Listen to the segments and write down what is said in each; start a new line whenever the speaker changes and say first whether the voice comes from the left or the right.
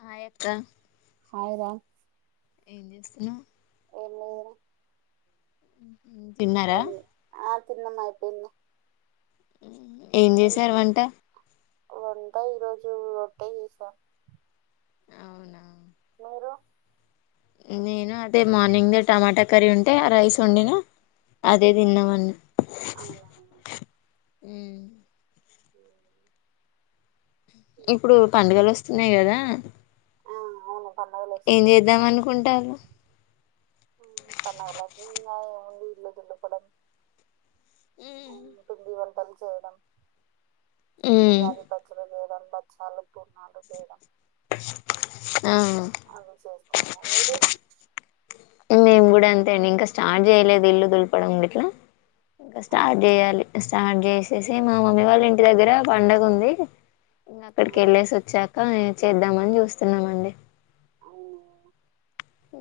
left: హాయక్క
right: hi రా
left: ఏం చేస్తున్నా
right: అ
left: తిన్నారా
right: తిన్నమయ ప
left: ఏం చేసారు వంట
right: వంద ఈరోజు రటే చేసా
left: అవునా
right: మీరు
left: నేను అదే మార్నింగ్ ద టమాటా కర్రీ ఉంటే ఆ రైస్ ఉండినా అదే తిన్నవడి
right: అవువు
left: అ ఇప్పుడు పండుగలు వస్తున్నాయి కదా
right: పన్నగలచ్చ
left: ఏం చేద్దాం అనుకుంటారు
right: పన్నగల
left: ఆ
right: జీవంతం చేయడం
left: మ్మ్
right: ఉగాది పచ్చడి వేయడం పచ్చాలు పుణాలు చేయడం
left: ఎ
right: అ విశేస్త అరు
left: మేము కూడా అంతే అండి ఇంకా స్టార్ట్ చేయలేదు ఇల్లు దులిపడం ఇట్లా ఇంకా స్టార్ట్
right: అవునా
left: చేయాలి స్టార్ట్ చేసేసి మా మమ్మీ వాళ్ళ ఇంటి దగ్గర పండగ ఉంది ఇం అక్కడికి
right: అవును
left: వెళ్ళేసి వచ్చాక చేద్దామని చూస్తున్నామండి
right: ఉమ్,
left: హ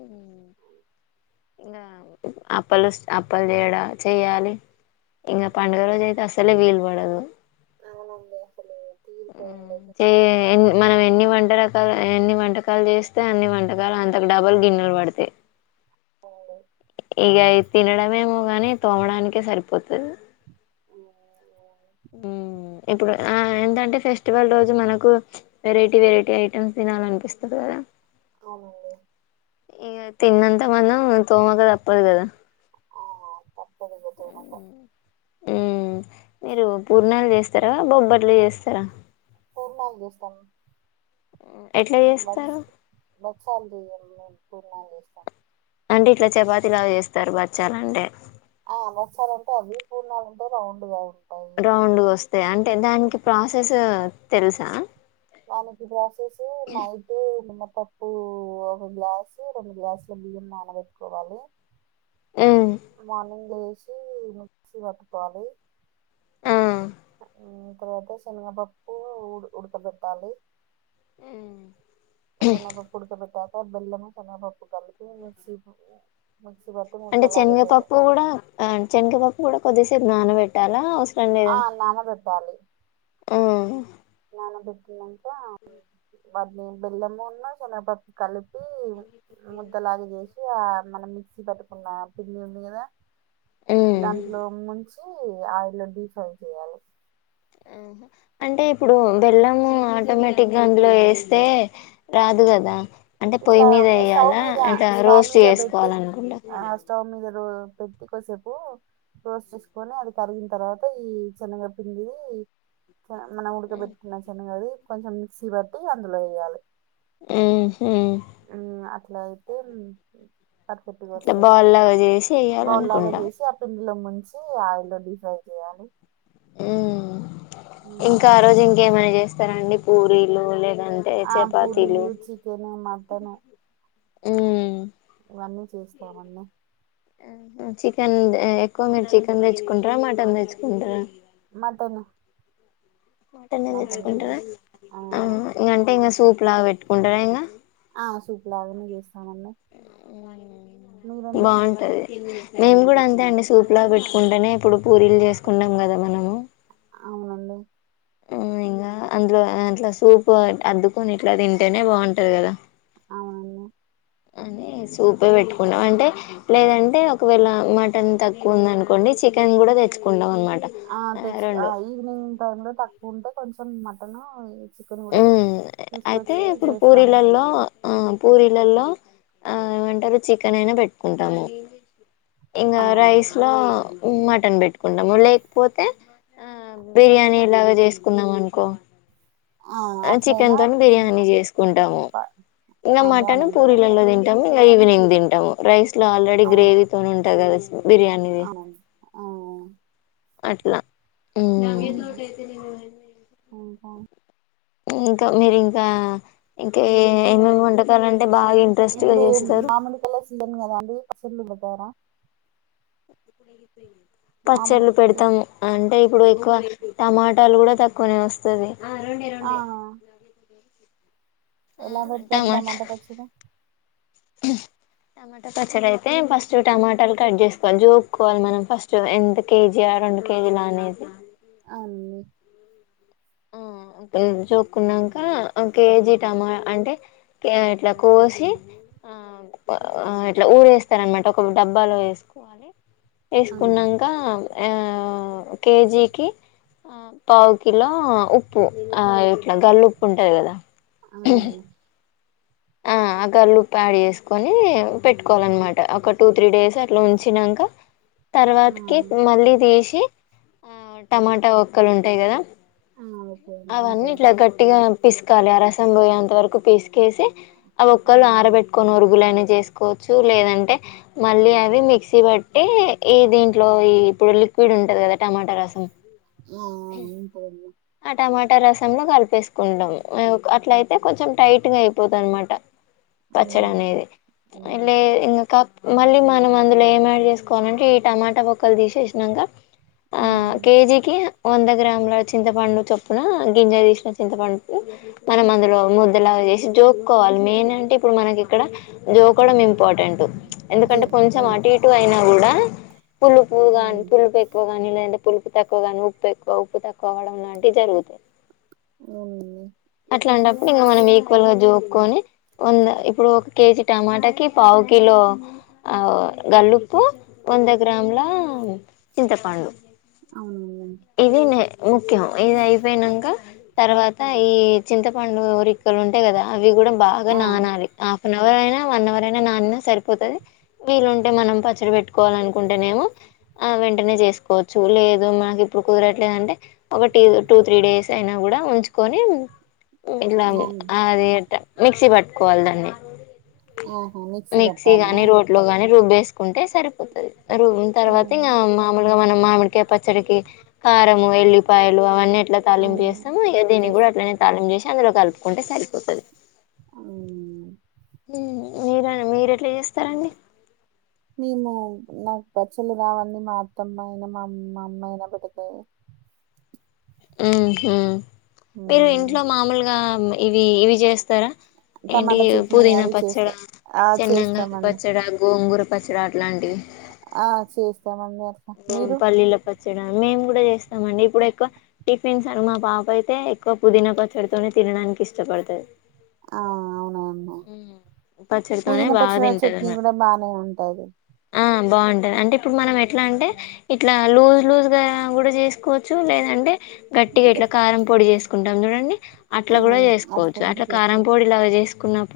left: ఇ అప్పలు అప్పలు చేయడా చెయ్యాలి ఇంగ పండుగలు జయిత అసలే వీలు వాడదు
right: అవునండి అసలు తీరిపోయిండదు
left: ఆ ఎ మనం ఎన్ని వంట రకాలు ఎన్ని వంటకాలు చేస్తే అన్ని వంటకాలు అంతకు డబులు గి వాడతే
right: అవు
left: ఇక తినడమేమో గాని తోమడానికే సరిపోతుది
right: ఉమ్,
left: ఉ ఇప్పుడు ఆ ఎంతంటే ఫెస్టివల్ రోజు మనకు వెరైటీ వెరైటీ ఐటెమ్స్ తినాలనిపిస్తుంది సర
right: అవునండి
left: ఇ తిన్నంత మనం తోమ కదా అప్పదు కదా
right: ఆ తప్పదు ఇగ దూరత
left: ఆ ఉ మీరు పూర్ణాలు చేస్తారా బొబ్బర్లు చేస్తారా
right: పూర్ణ ఉందిస్తాను
left: ఎట్లా చేస్తారు
right: బ చల్ది పూర్ణ లేస్త
left: అంటే ఇట్లా చపాతి ఇలా చేస్తారు బచ్చాల అంటే
right: ఆ అలసాలంటే అది పూర్ణ ఉంటే రౌండ్ కా
left: రౌండ్ వస్తాయి అంటే దానికి ప్రాసెస్ తెలుసా
right: నాననికి ప్రోసేస్ నైట్ పప్పు ఒక గ్లాసు రెండు గ్లాసులు బియ్యం నానబెట్టుకోవాలి
left: ఉమ్
right: మార్నింగ్ వేసి ముసి కట్టుకోవాలి
left: ఆ
right: ఓ తర్వాత శనగపప్పు ఉ ఉడకబెట్టాలి
left: ఆ
right: సన్న పప్పు ఉడుక పెట్టాక బెల్ము సన్న పప్పు కలిపి మిక్స
left: అంటే చెనగపప్పు కూడా చెనగపప్పు కూడా కొద్దిసేపు నాన పెట్టాలా
right: ఆ నాన పెట్టాలి.
left: ఉమ్
right: నానబెట్టినంక వాటిని బెల్లం ఉన్న శనగపప్పు కలిపి పీ ముద్దలాగా చేసి ఆ మనం మిక్సీ పట్టుకున్న పిండి ఉంది కదా
left: ఉమ్
right: దాంట్లో ముంచి, ఆయిల్లో డీ ఫ్రై చేయాలి.
left: ఆ అంటే ఇప్పుడు బెల్లము ఆటోమేటిక్ గా అందులో ఏస్తే రాద్ దు కదా అంటే పొయ్యి
right: ఇట్లా
left: మీద
right: స్టవ్
left: వేయాలా
right: మీద,
left: అట్లా
right: స్టవ్
left: రోస్ట్
right: మీద పెట్టి
left: చేసుకోవాలనుకుంటా
right: ఆ స్టవ్ మీద రు పెట్టి కసేపు రోస్ట్ చేసుకొని అది కరిగిన తర్వాత ఈ శనగపిండి క మనం ఉడకబెట్టుకున్న శనగది కొంచెం మిక్సీ పట్టి అందులో ఏయాలి.
left: ఉమ్ హు
right: ఆమ్ అట్లా అయితే పర్ఫెక్ట్గా
left: ఇట్లా
right: వస్తది
left: బాల్ లాగా చేసి ఎయ్యాలనుకుంటా
right: ల ముంచి ఆయిల్లో డిఫ్రై చేయాలి.
left: ఉమ్ ఇంకా ఆ
right: ఉమ్
left: రోజు ఇంకేమైన చేస్తారండి పూరీలు, లే
right: ఆ పూరీలు, చికెను మటను
left: ఉమ్
right: ఇవన్నీ చేస్తామన్ని
left: చికెన్ ఎక్కువ మీరు చికెన్ తెచ్చుకుంటరా, మటన్ తెచ్చుకుంటరా
right: మటను
left: మాటనే తెచ్చుకుంటరా,
right: ఆ
left: ఉమ్ ఇంగంటే ఇంగ సూప్ లాగా పెట్టుకుంటరా ఇంగ
right: ఆ సూపులాగానే చేస్ మీరండి
left: బాగుంటది నేను కూడా అంతే అండి సూప్లా పెట్టుకుంటేనే ఇప్పుడు పూరీలు చేసుకుంటాం కదా మనము
right: అవునండి
left: ఆ అందులో ఆ అట్ల సూపు అద్దుకొని ఇట్ల తింటేనే బాగుంటది కదా.
right: అవునండి
left: అని సూపే పెట్టుకుంటం, అంటే లేదంటే ఒకవేళ మటన్ తక్కువ ఉందనుకోండి చికన్ గుడ తెచ్చుకుండం అమాట
right: ఆ తెచ్చి ఆ ఈవినింగ్ టైం లో తక్కువ ఉంటే కొంచెం మటను
left: ఉమ్ అయితే ఇప్పుడు
right: చేస్తాము
left: పూరీలల్లా ఆ పూరీలల్లా ఆ ఏమంటరు చికెన్ అయినా పెట్టుకుంటాము, ఇంగ
right: ఆ
left: రైస్
right: అవును
left: ల ఉమ్ మటన్ పెట్టుకుంటాము లేకపోతే ఆ బిర్యానీ లాగా చేసుకుందామనుకో ఆ చికెన్ తోని బిర్యానీ చేసుకుంటము ఇంగ
right: బానే
left: మటను
right: ఉంటదండి
left: పూరిలల్లో
right: అట్లా
left: తింటము, ఇంగ ఈవినింగ్ తింటము రైస్ లో ఆల్రెడీ గ్రేవీ తోనీ తింట గద
right: అవు ఆ
left: అట్లా ఉమ్
right: అవును ఇంకా
left: ఇంక మీరింకా ఇంకా ఏమేమి వంటకాలు
right: ఇప్పుడు మామిడి పల్ల సీజన్ కదా అండి, పచల్లు పెట్టారా? మామ
left: పచ్చళ్ళు పెడతాము, అంటే ఇప్పుడు ఎక్కువ టమాటాలు కూడా తక్కువనే వస్తది.
right: ఆ ఎలా పెడితారు టమాట పచ్చడి?
left: ఉహ్ టమాటా పచ్చడయితే ఫస్ట్ టమాటాలు కట్ చేసుకోవాలి, జూక్కోవాలె మనం ఫస్ట్, ఎంత కేజీ రెండు కేజీలు అనేది
right: అవుంది
left: ఉమ్ జోక్కునంక ఒక కేజీ టమా అంటే ట ఇట్ల కోసి ఆ ఆ ఇట్లా ఊరు వేస్తారనమాట ఒక డబ్బాలో వేసుకోవాలి.
right: ఆ
left: వేసుకున్నంక ఆ ఆ కేజీకి ఆ పావు కిల ఆ.. ఉప్పు ఇట్లా గల్ళు ఉప్పు ఉంటంది కదా
right: మ్
left: ఆ ఆ కల్లుప్పు యాడ్ చేసుకొని పెట్టుకోవాలన్నమాట ఒక టూ త్రీ డేస్ అట్లా ఉంచినాంక
right: ఆ
left: తర్వాతకి మళ్ళీ తీసి ఆ టమాటా ఒక్కలు ఉంటాయి కదా
right: ఆ ఓకే అండి
left: అవన్నీ
right: ఉంటాయి
left: ఇట్లా గట్టిగా పిసకాలి ఆ రసం పొయ్యే అంత వరకు పిసికేసి ఆ ఒక్కళ్ళు
right: ఉమ్,
left: ఆరబెట్టుకొని ఒరుగులని చేసి వచ్చు లేదంటే మళ్ళీ అది మిక్సీ బట్టి ఈ దీంట్లో ఇప్పుడు లిక్విడ్ ఉంటది కదా టమాటా రసం
right: ఆ ఉంటాది
left: ఆ టమాటా రసంలో కలిపేసుకుంటమె అట్లయితే కొంచెం టైట్గా అయిపోద్ది అనమాట
right: అవునండి
left: పచ్చడనేది లే
right: ఉమ్
left: ఇంగ కాత్ మళ్ళీ మనం అందులో ఏం యాడ్ చేసుకోవాలంటే ఈ టమాటా ఒక్కలు తీసేషినాంక ఆ
right: ఉమ్
left: కేజికి వంద గ్రామ్ ల చి చింతపండు చొప్పున గింజతీసిన చింతపండు మనం అందులో ముద్దలాగా చేసి జోక్కోవాలి మెయిన్ అంటే ఇప్పుడు మనకి ఇక్కడ జోకడం ఇంపార్టెంట్
right: జో
left: ఎందుకంటే కొంచెం
right: ఉమ్
left: అటు ఇటు అయినా గూడా పులుపు గానీ
right: ఉమ్
left: పులుపు ఎక్కువ గానీ లేదంటే పులుపు తక్కువగానీ ఉప్పు ఎక్కువ ఉప్పు తక్కువ వడం లాంటివి జరుగుతాయి
right: అవునండి
left: అట్లాంటప్పుడు ఇంక మనం ఈక్వల్ గా జో కొని వంద ఇప్పుడు ఒక కేజీ టమాటాకిి పావు కిలో ఆ గల్లుప్పు వంద గ్రాముల చింతపండు
right: అవును
left: ఇది నే ముఖ్యం ఇది అయిపోయినాంక తర్వాత ఈ చింతపండు ఒరిక్కలు ఉంటాయి కదా అవి కూడా బాగా
right: ఆ
left: నానాలి హాఫ్ అన్ అవర్ అయినా వన్ అవర్ అయినా నానినా సరిపోతది వీలుంటే మనం పచ్చడి పెట్టుకోవాల నుకుంటేనేమ ఆ వెంటనే చేసుకోవచ్చు లేదు మనకి ఇప్పుడు కుదరట్లేదంటే ఒక టూ త్రీ డేస్ అయినా కూడా ఉంచుకోని ఇట్ల
right: అవును
left: ఆ అది ఇట్ట మిక్సీ పట్టుకోవాలి దాన్ని
right: ఆహా
left: మిక్సీ
right: పట్టాలనా
left: గాని రోట్లో గాని రుబ్బేసుకుంటే సరిపోతది రుబ్బిన
right: ఆ
left: తరువాత ఇంకా మామూలుగా మనం మామిడికాయ పచ్చడికి కారము ఎల్లి పా యలు అవన్నీ ఎట్లా
right: అవును
left: తాలింపుచేస్తామోఇక దీన్ని కూడా
right: చేస్తా
left: అట్లానే తాలింపు చేసి అందులో కలుపుకుంటే సరిపోతుంది
right: మ్
left: మ్ మీర మీరు ఎట్లా చేస్తారండి
right: మేము నాకు పచ్చలు రావడి మా అత్తమ్మయినా మా అమ్మాయినా పెడితే
left: మ్ హుమ్ మీరు ఇంట్లో
right: మ్మ్.
left: మామూలుగా ఇవీ ఇవి చేస్తారా ఏంటి
right: టమాటా చట్నీ
left: పుదీనా
right: అవి చేస్తా
left: పచ్చడా
right: ఆ
left: చెన్నంగాకు
right: చేస్తామండి
left: పచ్చడా గోంగూర పచ్చడా అట్లాంటివి
right: ఆ చేస్తామండి అట్లా
left: వం
right: మీరు
left: పల్లీల పచ్చడా మేమ్ కూడా చేస్తామండి ఇప్పుడు ఎక్కువ టిఫిన్స్ అన్ మా పాపైతే ఎక్కువ పుదీనా పచ్చడతోనే తినడానికి ఇష్టం అయితే
right: ఆ అవునవును
left: పచ్చడితోనే
right: పుదీనా
left: బాగా
right: పచ్చడ చట్నీ కూడా బానే ఉంటాది
left: అ బావుటది అంటే ఇప్పుడు మనం ఎట్లా అంటే ఇట్లా లూజ్ లూజ్గా కూడా చేసుకోవచ్చు లేదంటే గట్టిగా
right: ఇంకా
left: ఇట్లా కారం పొడి చేసుకుంటాం జుడండి అట్లా కూడా
right: మ్మ్.
left: చేసుకోవచ్చు
right: కూడా
left: అట్లా కారం
right: చేసుకోవచ్చు
left: పొడిలాగ చేసుకున్నప్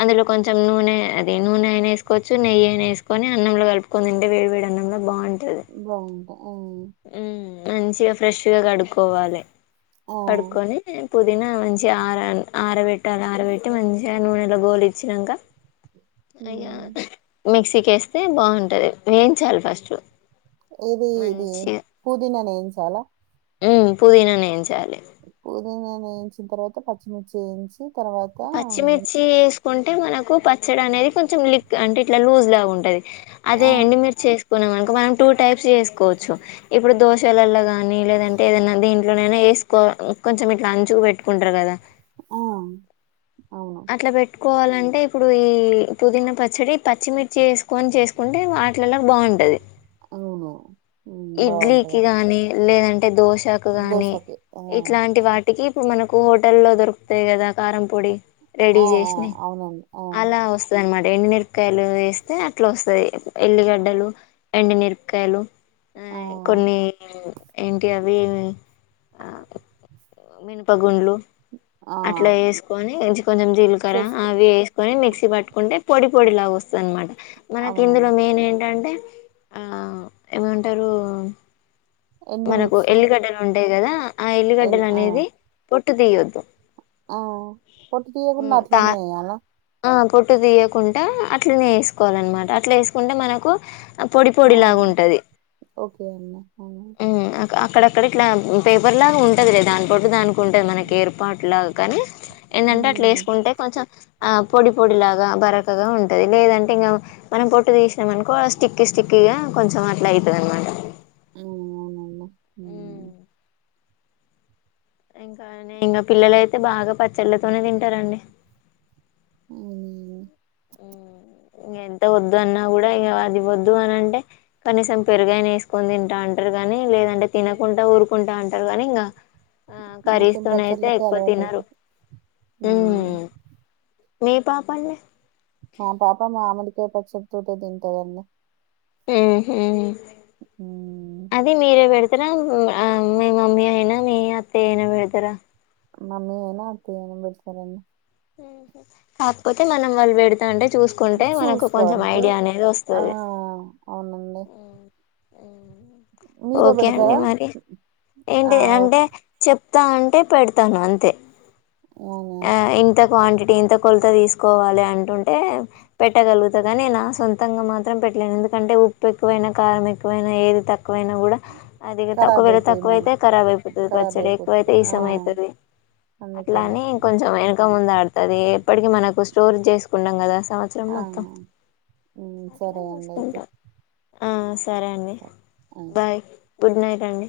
left: అందులో కొంచం నూనె అది నూనైనా ఏసుకోవచ్చు నెయ్యి అయిన వేసుకొని అన్నంలో కలుపుకొని తినొచ్ వేడి వేడి అన్నంలో బావుటది
right: బావుంటా
left: మ్ మంచిగా ఫ్రెష్ గా కడుక్కోవాలి
right: ఆ
left: కడుక్కొని పుదీనా మంచిగా ఆరాలి ఆరబెట్టాలి ఆరబెట్టి మంచిగా నూనెలో గోలిచ్చినంకా అయ్యా
right: మ్మ్.
left: మిక్సీకేస్తే బావుంటది వేయించాలి ఫస్ట్
right: ఇది ఇది పూదీనానీ ఏంచాలా
left: హు పుదీనానే ఎంచాలే
right: పుదీనా వేయించిన తరువాత పచ్చిమిర్చి ఏంచీ
left: పచ్చిమిర్చి ఏసుకుంటే మనకు పచ్చడ అనేది కొంచెం లీక్ అంటే ఇట్లా లూజులా ఉంటది
right: ఆ
left: అదే
right: ఆ
left: ఎండుమిర్చి వేసుకున్నామనుకో మనం టూ టైప్స్ చేసుకోవచ్చు ఇప్పుడు దోశలల్ల గా ని లేదంటే ఏదన్నా దీంట్లోనైనా వేసుకో కొంచెం ఇట్లా అంచుకు పెట్టుకుంటారు కదా
right: ఆ
left: అట్లా బెట్టు కోవాలంటే ఇప్పుడు ఈ పుదీనా పచ్చడి పచ్చిమిర్చి వేసుకొని చేసుకుంటే వాటిళ్లకు బాగుంటది
right: హొ నో
left: ఇడ్లీకి గాని లేదంటే దోశకు గాని
right: దోసకి. ఆ!
left: ఇట్లాంటి వాటు టికి ఇప్పుడు మనకు హోటల్లో దొరుకుతాయి కదా కారం పొడి
right: ఆ!
left: రెడీ
right: ఆ!
left: చేసిన్నాయ్
right: అవునండి. ఆ!
left: అలా వస్తదాన్మాట్ ఎండునిర్పకాయలు వేస్తే అట్లా వస్తది
right: ఆ!
left: ఎల్లిగడ్డలు ఎండునిర్పకాయలు
right: ఆ!
left: హై కొన్ని ఏంటియి అవి ఆ మినపగుండ్లు
right: ఆ!
left: అట్లా వేసుకొని ఎంచు కొంచెం జీలకర్ర
right: చేస్తా.
left: అవి వేసుకొని మిక్సీ టి పట్టుకుంటే పొడి పొడిలాగా వస్తదన్నమాట మనకి ఇందులో
right: అవునండి.
left: మెయిన్ ఏంటంటే ఆ ఏమంటారు మనకు
right: ఎండుమిర్చి
left: ఎల్లిగడ్డలుంటాయి కదా ఆ
right: ఎల్
left: ఎల్లిగడ్డలు
right: ఆ!
left: అనేది పొట్టు తీయొద్దు
right: ఆ పొట్టు
left: ఉమ్
right: తియకున్న
left: తా
right: అట్లనే వేయాలా
left: ఆ పొట్టు తీయకుండా అట్లనే వేసుకోవాలన్నమాట అట్లా వేసుకుంటే మనకు పొడి
right: ఆ!
left: పొడిలాగా ఉంటది
right: ఓకే అండి. ఆ!
left: హు అక్ అక్కడ కాడిట్ల పేపర్ లాగా ఉంటదిలే దాని పోటు దానికి ఉంటది మనకి
right: హ్మ్.
left: ఏర్పాట్లా కానీ ఎందంటే అట్లా
right: హ్మ్.
left: వేసుకుంటే కొంచం ఆ పొడి పొడి లాగా బరకగా ఉంటది లేదంటే ఇంగా మనం పొట్టు తీసినమానకో స్టిక్కి స్టిక్కి ఇగా కొంచం అట్లా అయితది అనుమాట
right: అవునన్న హు
left: ఇంకానే ఇంగా పిల్లలైతే బాగా పచ్చళ్ళతోనే తింటారండి
right: అవిగో
left: హు ఇంగా ఎంత వద్దు అన్నా కూడా ఇగ అది వద్దు ఆనంటే కనీసం పేరుగైన వేసుకొని తింటాట్రూ గాని లేదంటే తినకుంటా ఊరుకుంటంటారు గాని ఇంగా ఆ
right: మొత్తం
left: కరిస్తోనైతే
right: పచ్చళ్ళకే
left: ఎక్కువ తినరు
right: అలవాటయిపోతది.
left: ఉ
right: హ్మ్.
left: మీ పాప అండి
right: మా పాప మామిడికాయ పచ్చడ తోటే తింటది అన్నా
left: ఉహు
right: హ్మ్.
left: అది మీరే వేడు తిరవు ఆ మీ మమ్మీ అయినా మీ అత్తయ్య అయినా వేడతారా.
right: మమ్మీ అయిన అత్తయ్య అయినా మెరుస్తారండి.
left: ఉహు కాకపోతే మనం వాళ్ళు వేడతంటే చూసుకుంటే మనకు
right: చూసుకో
left: కొంచెం
right: అంతే.
left: ఐడియా అనేది
right: ఆ
left: వస్తది
right: అవునండి
left: ఉ
right: మీరే
left: ఓకే అండి
right: పెడతారా
left: మరి
right: ఆ
left: ఏంటిది
right: ఓకే.
left: అంటే చెప్ త అంటే పెడతాను అంతే
right: అవునా
left: ఆ ఇంత క్వాంటి టి ఇంత కొలత తీసుకోవాలి అంటుంటే పెట్టగలుగుతా కానీ నా సొంతంగా మాత్రం పెట్టలేనందుకు ఎందుకంటే ఉప్పు ఎక్కువైనా కారం ఎక్కువైనా ఏది తక్కు తక్కువైనా కూడా అది తక్కు ఒక్క
right: ఖరాబ్
left: వేళ
right: అయితాయి
left: తక్కువ
right: మళ్ళా
left: అయితే ఖరాబ్ అయిపోతది.
right: ఖరాబ్
left: పచ్చడి
right: అయిపోతాయి
left: ఎక్కువైతే
right: ఆ
left: ఈసాం అయితది. అట్లా
right: అందుకనే
left: అని కొంచెం వెనక ముందు ఆడుతది ఎప్పటికి మనకు స్టోర్ చేసుకుంటాం కదా సంవత్సరం
right: ఆ
left: మొత్తం
right: ఉమ్,
left: అట్లా
right: సరే అండి అయితే
left: చూసుకుంటాం ఆ సరే అండి బాయ్ గుడ్ నైట్ అండి